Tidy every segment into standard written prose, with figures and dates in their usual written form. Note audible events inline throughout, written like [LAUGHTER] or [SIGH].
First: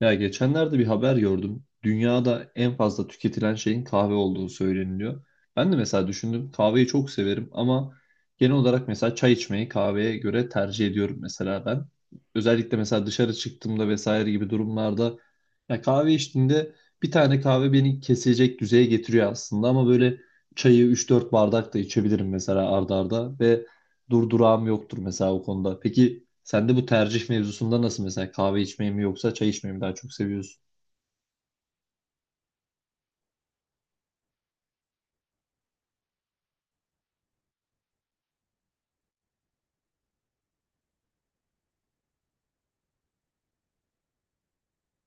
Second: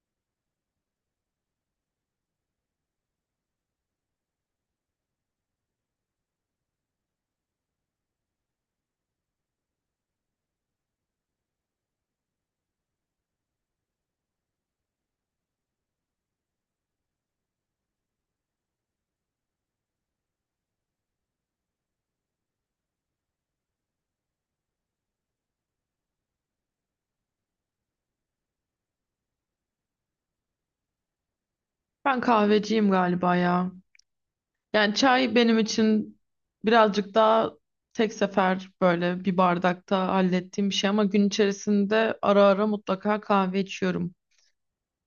Ya geçenlerde bir haber gördüm. Dünyada en fazla tüketilen şeyin kahve olduğu söyleniliyor. Ben de mesela düşündüm kahveyi çok severim ama genel olarak mesela çay içmeyi kahveye göre tercih ediyorum mesela ben. Özellikle mesela dışarı çıktığımda vesaire gibi durumlarda ya kahve içtiğinde bir tane kahve beni kesecek düzeye getiriyor aslında ama böyle çayı üç dört bardak da içebilirim mesela arda arda ve durdurağım yoktur mesela o konuda. Peki sen de bu tercih mevzusunda nasıl mesela kahve içmeyi mi yoksa çay içmeyi mi daha çok seviyorsun? Ben kahveciyim galiba ya. Yani çay benim için birazcık daha tek sefer böyle bir bardakta hallettiğim bir şey ama gün içerisinde ara ara mutlaka kahve içiyorum.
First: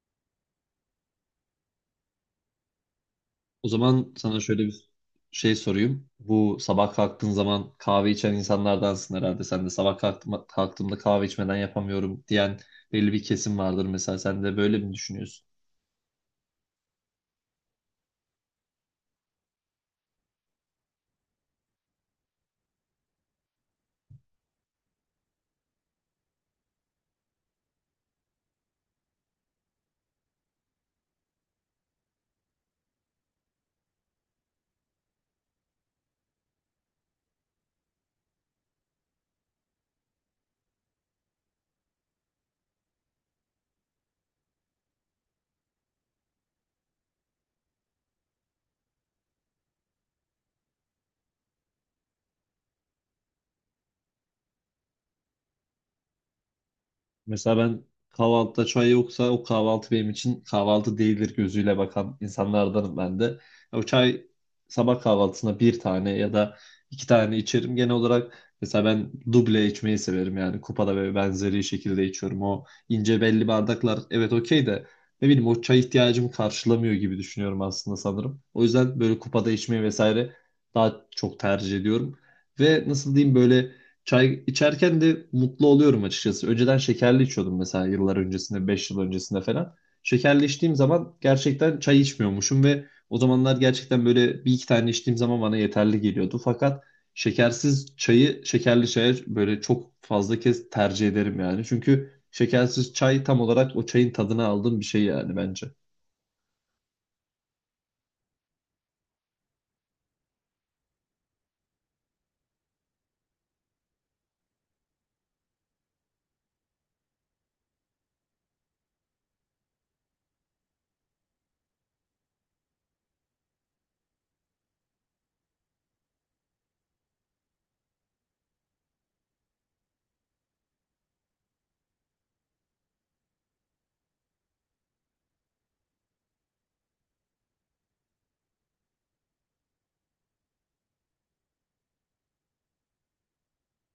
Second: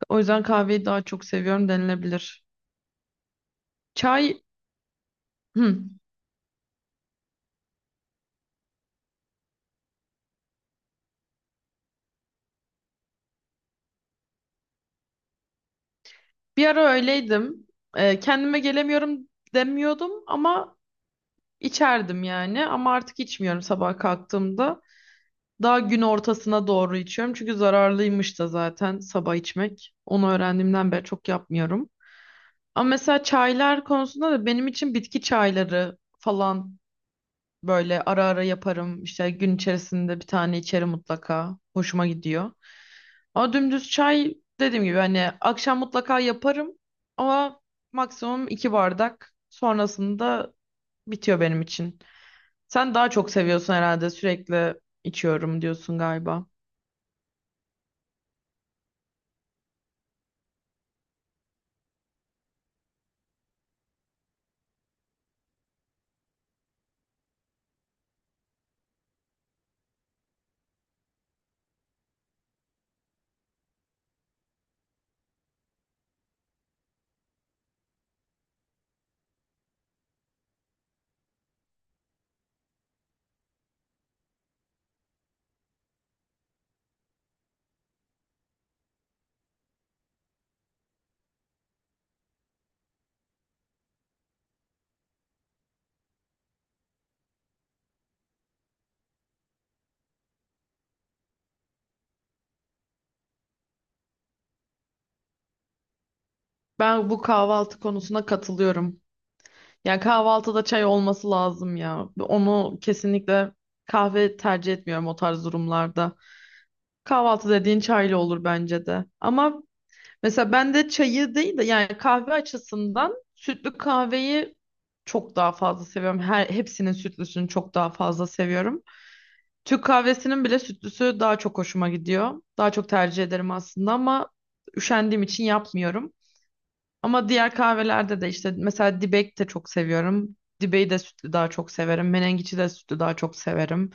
O yüzden kahveyi daha çok seviyorum denilebilir. O zaman Çay, sana şöyle bir şey hı. sorayım. Bu sabah kalktığın zaman kahve içen insanlardansın herhalde. Sen de sabah kalktığımda kahve içmeden yapamıyorum diyen belli bir kesim vardır mesela. Sen de böyle mi düşünüyorsun? Bir ara öyleydim. Kendime gelemiyorum demiyordum ama içerdim yani. Ama artık içmiyorum sabah kalktığımda. Daha gün ortasına doğru içiyorum. Çünkü zararlıymış da zaten sabah içmek. Onu öğrendiğimden beri çok yapmıyorum. Ama mesela çaylar konusunda da benim için bitki çayları falan böyle ara ara yaparım. İşte gün içerisinde bir tane içerim mutlaka. Hoşuma gidiyor. Ama dümdüz çay dediğim gibi hani akşam mutlaka yaparım ama maksimum iki bardak sonrasında bitiyor benim için. Sen daha çok seviyorsun herhalde, sürekli içiyorum diyorsun galiba. Mesela ben kahvaltıda çay yoksa o kahvaltı benim için kahvaltı değildir gözüyle bakan insanlardanım ben de. O çay sabah kahvaltısına bir tane ya da iki tane içerim. Genel olarak mesela ben duble içmeyi severim yani kupada ve benzeri şekilde içiyorum. O ince belli bardaklar evet okey de ne bileyim o çay ihtiyacımı karşılamıyor gibi düşünüyorum aslında sanırım. O yüzden böyle kupada içmeyi vesaire daha çok tercih ediyorum. Ve nasıl diyeyim, böyle çay içerken de mutlu oluyorum açıkçası. Önceden şekerli içiyordum mesela yıllar öncesinde, 5 yıl öncesinde falan. Şekerli içtiğim zaman gerçekten çay içmiyormuşum ve o zamanlar gerçekten böyle bir iki tane içtiğim zaman bana yeterli geliyordu. Fakat şekersiz çayı şekerli çaya böyle çok fazla kez tercih ederim yani. Çünkü şekersiz çay tam olarak o çayın tadını aldığım bir şey yani bence. Ben bu kahvaltı konusuna katılıyorum. Yani kahvaltıda çay olması lazım ya. Onu kesinlikle kahve tercih etmiyorum o tarz durumlarda. Kahvaltı dediğin çaylı olur bence de. Ama mesela ben de çayı değil de yani kahve açısından sütlü kahveyi çok daha fazla seviyorum. Her hepsinin sütlüsünü çok daha fazla seviyorum. Türk kahvesinin bile sütlüsü daha çok hoşuma gidiyor. Daha çok tercih ederim aslında ama üşendiğim için yapmıyorum. Ama diğer kahvelerde de işte mesela dibek de çok seviyorum. Dibeği de sütlü daha çok severim. Menengiçi de sütlü daha çok severim.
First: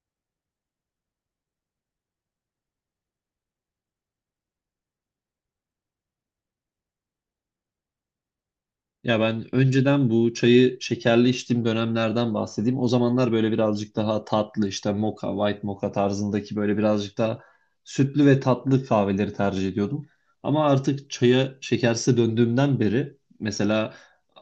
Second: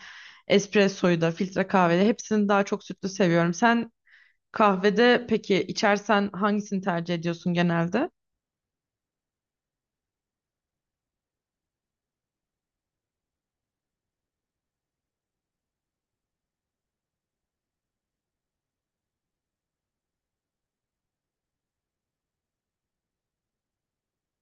Espressoyu da, filtre kahvede hepsini daha çok sütlü seviyorum. Sen kahvede peki içersen hangisini tercih ediyorsun genelde? Ya ben önceden bu çayı şekerli içtiğim dönemlerden bahsedeyim. O zamanlar böyle birazcık daha tatlı işte moka, white moka tarzındaki böyle birazcık daha sütlü ve tatlı kahveleri tercih ediyordum. Ama artık çaya şekersiz döndüğümden beri mesela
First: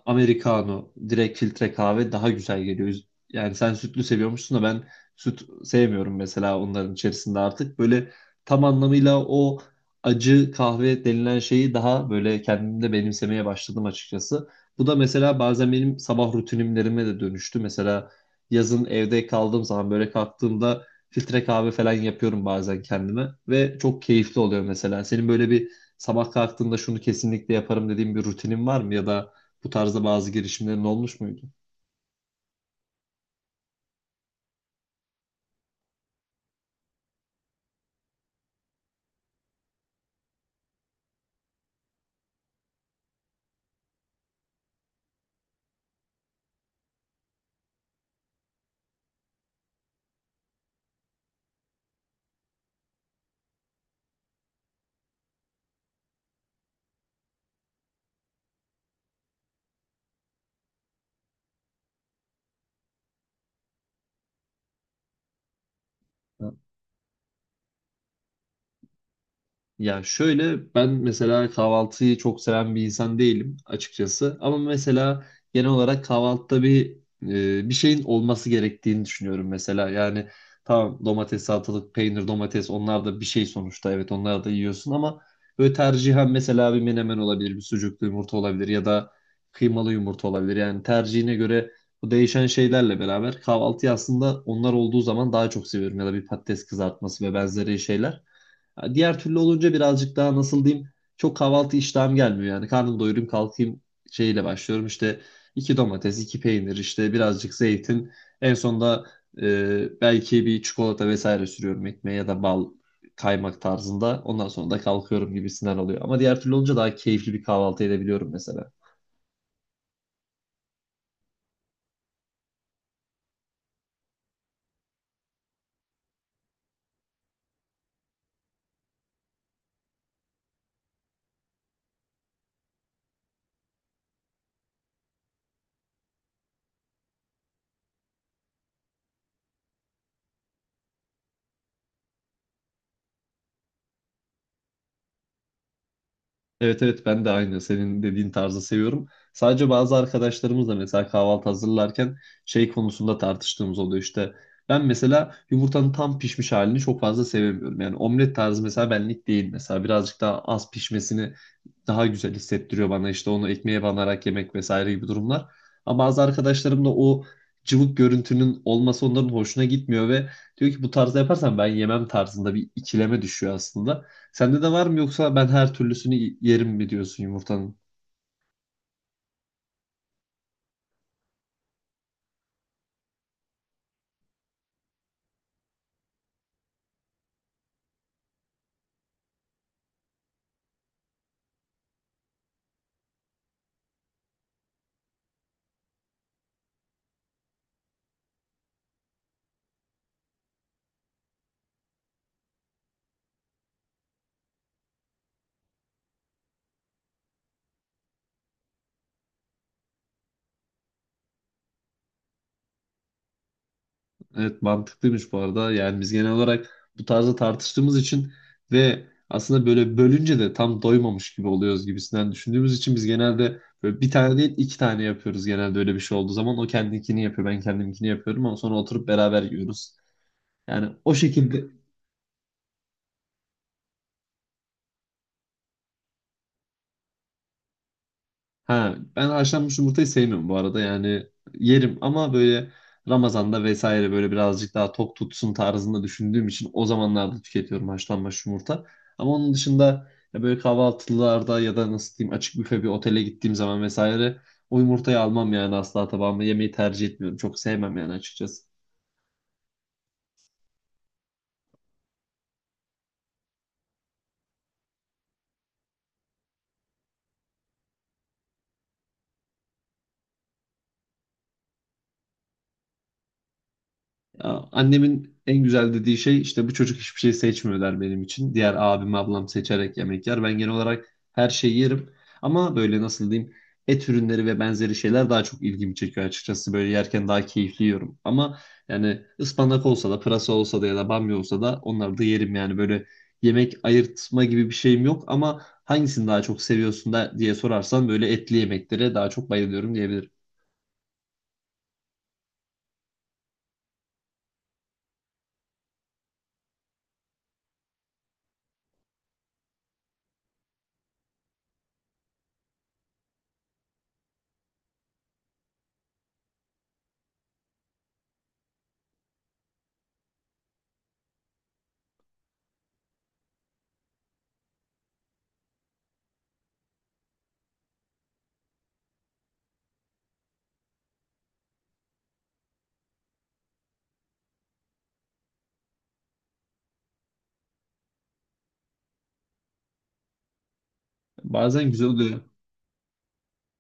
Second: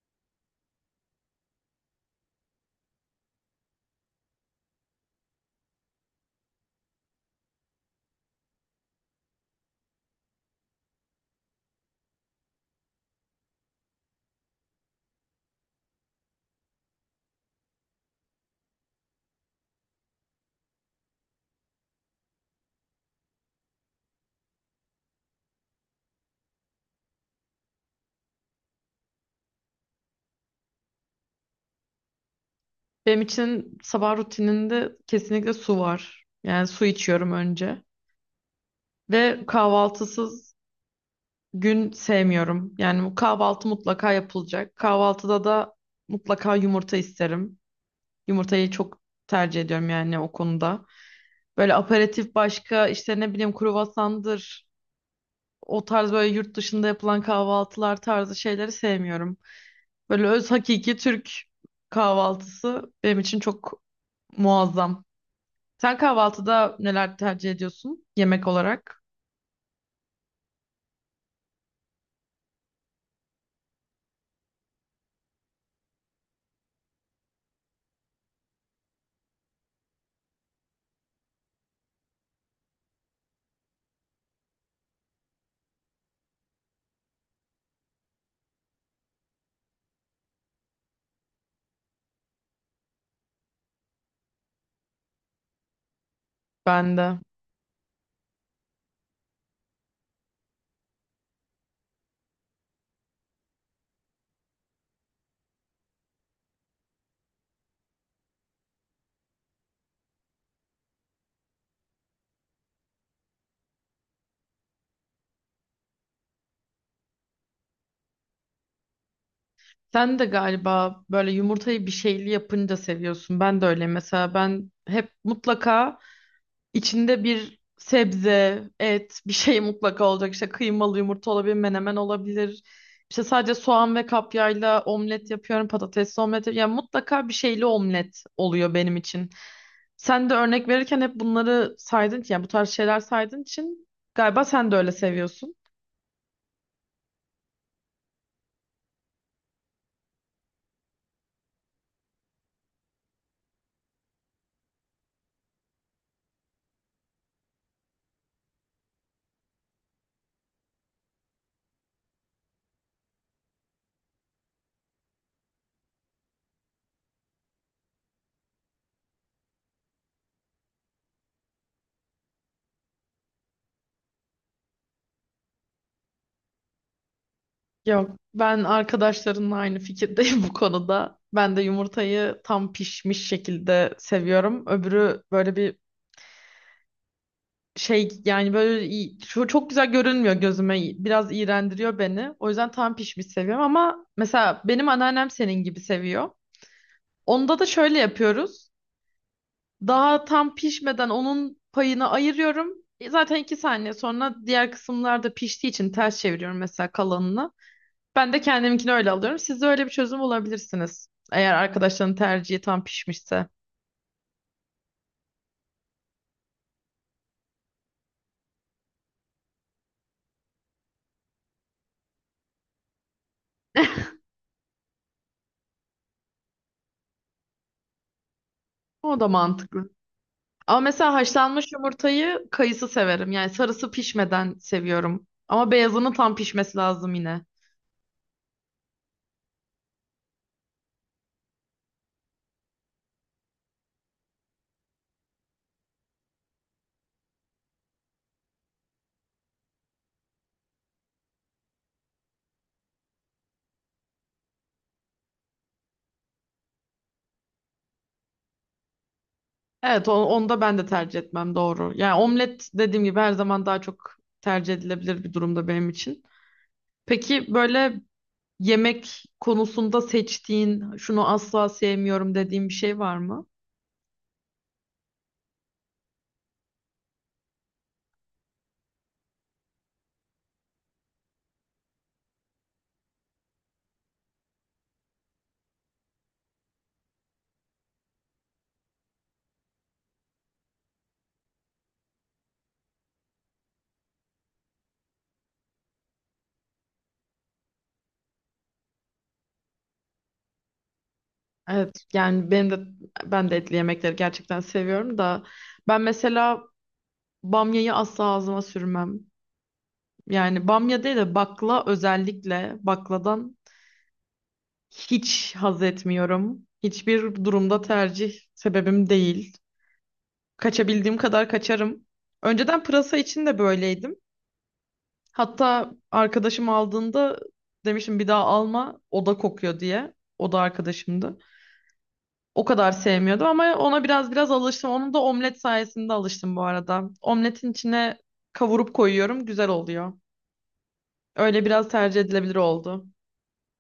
americano, direkt filtre kahve daha güzel geliyor. Yani sen sütlü seviyormuşsun da ben süt sevmiyorum mesela onların içerisinde artık. Böyle tam anlamıyla o acı kahve denilen şeyi daha böyle kendimde benimsemeye başladım açıkçası. Bu da mesela bazen benim sabah rutinimlerime de dönüştü. Mesela yazın evde kaldığım zaman böyle kalktığımda filtre kahve falan yapıyorum bazen kendime ve çok keyifli oluyor mesela. Senin böyle bir sabah kalktığında şunu kesinlikle yaparım dediğin bir rutinin var mı, ya da bu tarzda bazı girişimlerin olmuş muydu? Benim için sabah rutininde kesinlikle su var. Yani su içiyorum önce. Ve kahvaltısız gün sevmiyorum. Yani bu kahvaltı mutlaka yapılacak. Kahvaltıda da mutlaka yumurta isterim. Yumurtayı çok tercih ediyorum yani o konuda. Böyle aperatif başka işte ne bileyim kruvasandır. O tarz böyle yurt dışında yapılan kahvaltılar tarzı şeyleri sevmiyorum. Böyle öz hakiki Türk kahvaltısı benim için çok muazzam. Sen kahvaltıda neler tercih ediyorsun yemek olarak? Ya şöyle, ben mesela kahvaltıyı çok seven bir insan değilim açıkçası. Ama mesela genel olarak kahvaltıda bir bir şeyin olması gerektiğini düşünüyorum mesela. Yani tamam, domates, salatalık, peynir, domates, onlar da bir şey sonuçta. Evet, onları da yiyorsun ama böyle tercihen mesela bir menemen olabilir, bir sucuklu yumurta olabilir ya da kıymalı yumurta olabilir. Yani tercihine göre bu değişen şeylerle beraber kahvaltıyı aslında onlar olduğu zaman daha çok seviyorum, ya da bir patates Ben de. kızartması ve benzeri şeyler. Ha, diğer türlü olunca birazcık daha nasıl diyeyim, çok kahvaltı iştahım gelmiyor yani. Karnım doyurayım kalkayım şeyle başlıyorum işte, iki domates iki peynir, işte birazcık zeytin, en sonunda belki bir çikolata vesaire sürüyorum ekmeğe, ya da bal kaymak tarzında, ondan sonra da kalkıyorum gibisinden oluyor. Ama diğer türlü olunca daha keyifli bir kahvaltı edebiliyorum mesela. Sen de galiba böyle yumurtayı bir şeyli yapınca seviyorsun. Ben de öyle. Mesela ben hep mutlaka içinde bir sebze, et, bir şey mutlaka olacak. İşte kıymalı yumurta olabilir, menemen olabilir. İşte sadece soğan ve kapyayla omlet yapıyorum, patatesli omlet yapıyorum. Yani mutlaka bir şeyli omlet oluyor benim için. Sen de örnek verirken hep bunları saydın ki, yani bu tarz şeyler saydığın için galiba sen de öyle seviyorsun. Evet, evet, ben de aynı senin dediğin tarzı seviyorum. Sadece bazı arkadaşlarımızla mesela kahvaltı hazırlarken şey konusunda tartıştığımız oluyor işte. Ben mesela yumurtanın tam pişmiş halini çok fazla sevemiyorum. Yani omlet tarzı mesela benlik değil, mesela birazcık daha az pişmesini daha güzel hissettiriyor bana, işte onu ekmeğe banarak yemek vesaire gibi durumlar. Ama bazı arkadaşlarım da o cıvık görüntünün olması onların hoşuna gitmiyor ve diyor ki bu tarzda yaparsan ben yemem tarzında, bir ikileme düşüyor aslında. Sende de var mı, yoksa ben her türlüsünü yerim mi diyorsun yumurtanın? Yok, ben arkadaşlarımla aynı fikirdeyim [LAUGHS] bu konuda. Ben de yumurtayı tam pişmiş şekilde seviyorum. Öbürü böyle bir şey yani şu çok güzel görünmüyor gözüme. Biraz iğrendiriyor beni. O yüzden tam pişmiş seviyorum ama mesela benim anneannem senin gibi seviyor. Onda da şöyle yapıyoruz. Daha tam pişmeden onun payını ayırıyorum. Zaten iki saniye sonra diğer kısımlar da piştiği için ters çeviriyorum mesela kalanını. Ben de kendiminkini öyle alıyorum. Siz de öyle bir çözüm bulabilirsiniz. Eğer arkadaşların tercihi tam pişmişse. Evet, mantıklıymış bu arada. Yani biz genel olarak bu tarzda tartıştığımız için ve aslında böyle bölünce de tam doymamış gibi oluyoruz gibisinden düşündüğümüz için, biz genelde böyle bir [LAUGHS] tane değil iki tane yapıyoruz genelde öyle bir şey olduğu zaman. O kendinkini yapıyor, ben kendimkini yapıyorum, ama sonra oturup O da beraber mantıklı. yiyoruz. Ama Yani mesela o şekilde. haşlanmış yumurtayı kayısı severim. Yani sarısı pişmeden seviyorum. Ama beyazının tam pişmesi lazım yine. Ha, ben haşlanmış yumurtayı sevmiyorum bu arada. Yani yerim ama böyle Ramazan'da vesaire böyle birazcık daha tok tutsun tarzında düşündüğüm için o zamanlarda tüketiyorum haşlanmış yumurta. Ama onun dışında, ya böyle kahvaltılarda ya da nasıl diyeyim, açık büfe bir otele gittiğim zaman vesaire, o yumurtayı almam yani, asla tabağıma yemeyi tercih etmiyorum. Çok sevmem yani açıkçası. Evet, onu da ben de tercih etmem doğru. Yani omlet dediğim gibi her zaman daha çok tercih edilebilir bir durumda benim için. Peki böyle yemek konusunda seçtiğin, şunu asla sevmiyorum dediğin bir şey var mı? Ya, annemin en güzel dediği şey işte bu çocuk hiçbir şey seçmiyor der benim için. Diğer abim, ablam seçerek yemek yer. Ben genel olarak her şeyi yerim. Ama böyle nasıl diyeyim, et ürünleri ve benzeri şeyler daha çok ilgimi çekiyor açıkçası. Böyle yerken daha keyifli yiyorum. Ama yani ıspanak olsa da, pırasa olsa da, ya da bamya olsa da onları da yerim yani. Böyle yemek ayırtma gibi bir şeyim yok. Ama hangisini daha çok seviyorsun da diye sorarsan, böyle etli yemeklere daha çok bayılıyorum diyebilirim. Evet, yani ben de etli yemekleri gerçekten seviyorum da ben mesela bamyayı asla ağzıma sürmem. Yani bamya değil de bakla, özellikle bakladan hiç haz etmiyorum. Hiçbir durumda tercih sebebim değil. Kaçabildiğim kadar kaçarım. Önceden pırasa için de böyleydim. Hatta arkadaşım aldığında demiştim bir daha alma o da kokuyor diye. O da arkadaşımdı. O kadar sevmiyordu ama ona biraz biraz alıştım. Onun da omlet sayesinde alıştım bu arada. Omletin içine kavurup koyuyorum, güzel oluyor. Öyle biraz Bazen güzel tercih oluyor. edilebilir oldu.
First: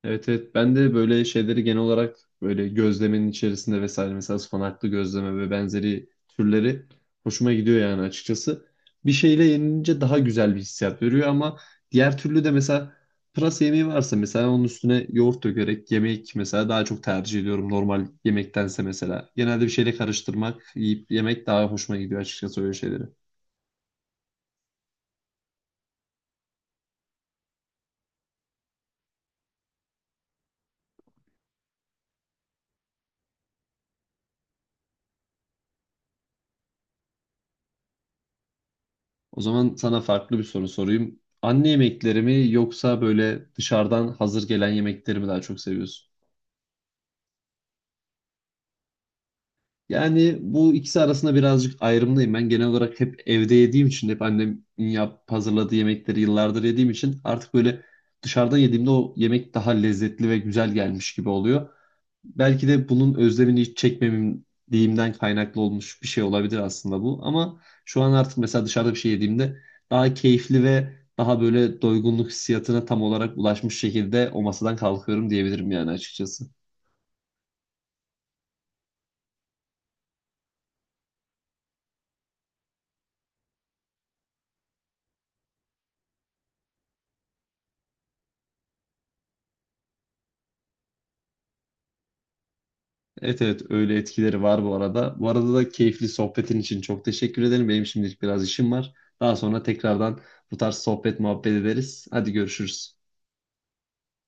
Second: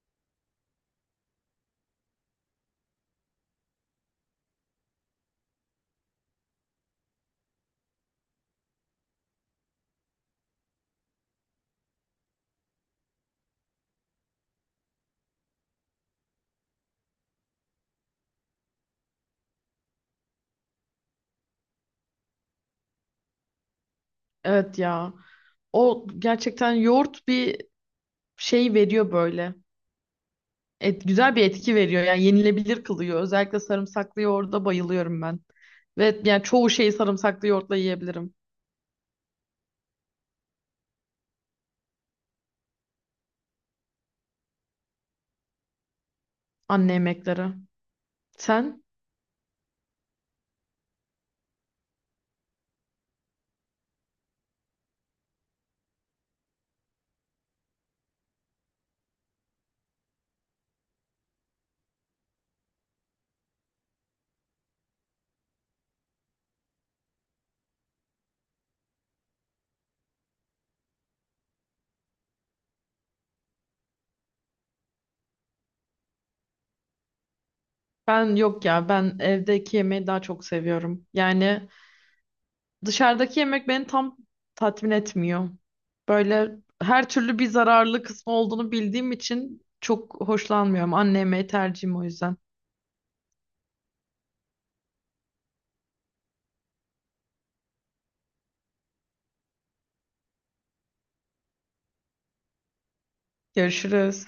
Evet, evet, ben de böyle şeyleri genel olarak böyle gözlemenin içerisinde vesaire, mesela ıspanaklı gözleme ve benzeri türleri hoşuma gidiyor yani açıkçası. Bir şeyle yenilince daha güzel bir hissiyat veriyor, ama diğer türlü de mesela pırasa yemeği varsa mesela onun üstüne yoğurt dökerek yemek mesela daha çok tercih ediyorum normal yemektense mesela. Genelde bir şeyle karıştırmak, yiyip yemek daha hoşuma gidiyor açıkçası öyle şeyleri. Evet ya. O gerçekten yoğurt bir şey veriyor böyle. Et, güzel bir etki veriyor. Yani yenilebilir kılıyor. Özellikle sarımsaklı yoğurda bayılıyorum ben. Ve yani çoğu şeyi sarımsaklı yoğurtla yiyebilirim. O zaman sana farklı bir soru sorayım. Anne yemekleri mi, yoksa böyle dışarıdan hazır gelen yemekleri mi daha çok seviyorsun? Anne yemekleri. Sen? Yani bu ikisi arasında birazcık ayrımdayım. Ben genel olarak hep evde yediğim için, hep annemin hazırladığı yemekleri yıllardır yediğim için, artık böyle dışarıdan yediğimde o yemek daha lezzetli ve güzel gelmiş gibi oluyor. Belki de bunun özlemini hiç çekmemeliğimden kaynaklı olmuş bir şey olabilir aslında bu. Ama şu an artık mesela dışarıda bir şey yediğimde daha keyifli ve daha böyle doygunluk hissiyatına tam olarak ulaşmış şekilde o masadan kalkıyorum diyebilirim yani açıkçası. Ben yok ya. Ben evdeki yemeği daha çok seviyorum. Yani dışarıdaki yemek beni tam tatmin etmiyor. Böyle her türlü bir zararlı kısmı olduğunu bildiğim için çok hoşlanmıyorum. Anne yemeği tercihim o yüzden. Evet, evet, öyle etkileri var bu arada. Bu arada da keyifli sohbetin için çok teşekkür ederim. Benim şimdilik biraz işim var. Daha sonra tekrardan bu tarz sohbet muhabbet ederiz. Hadi görüşürüz. Görüşürüz.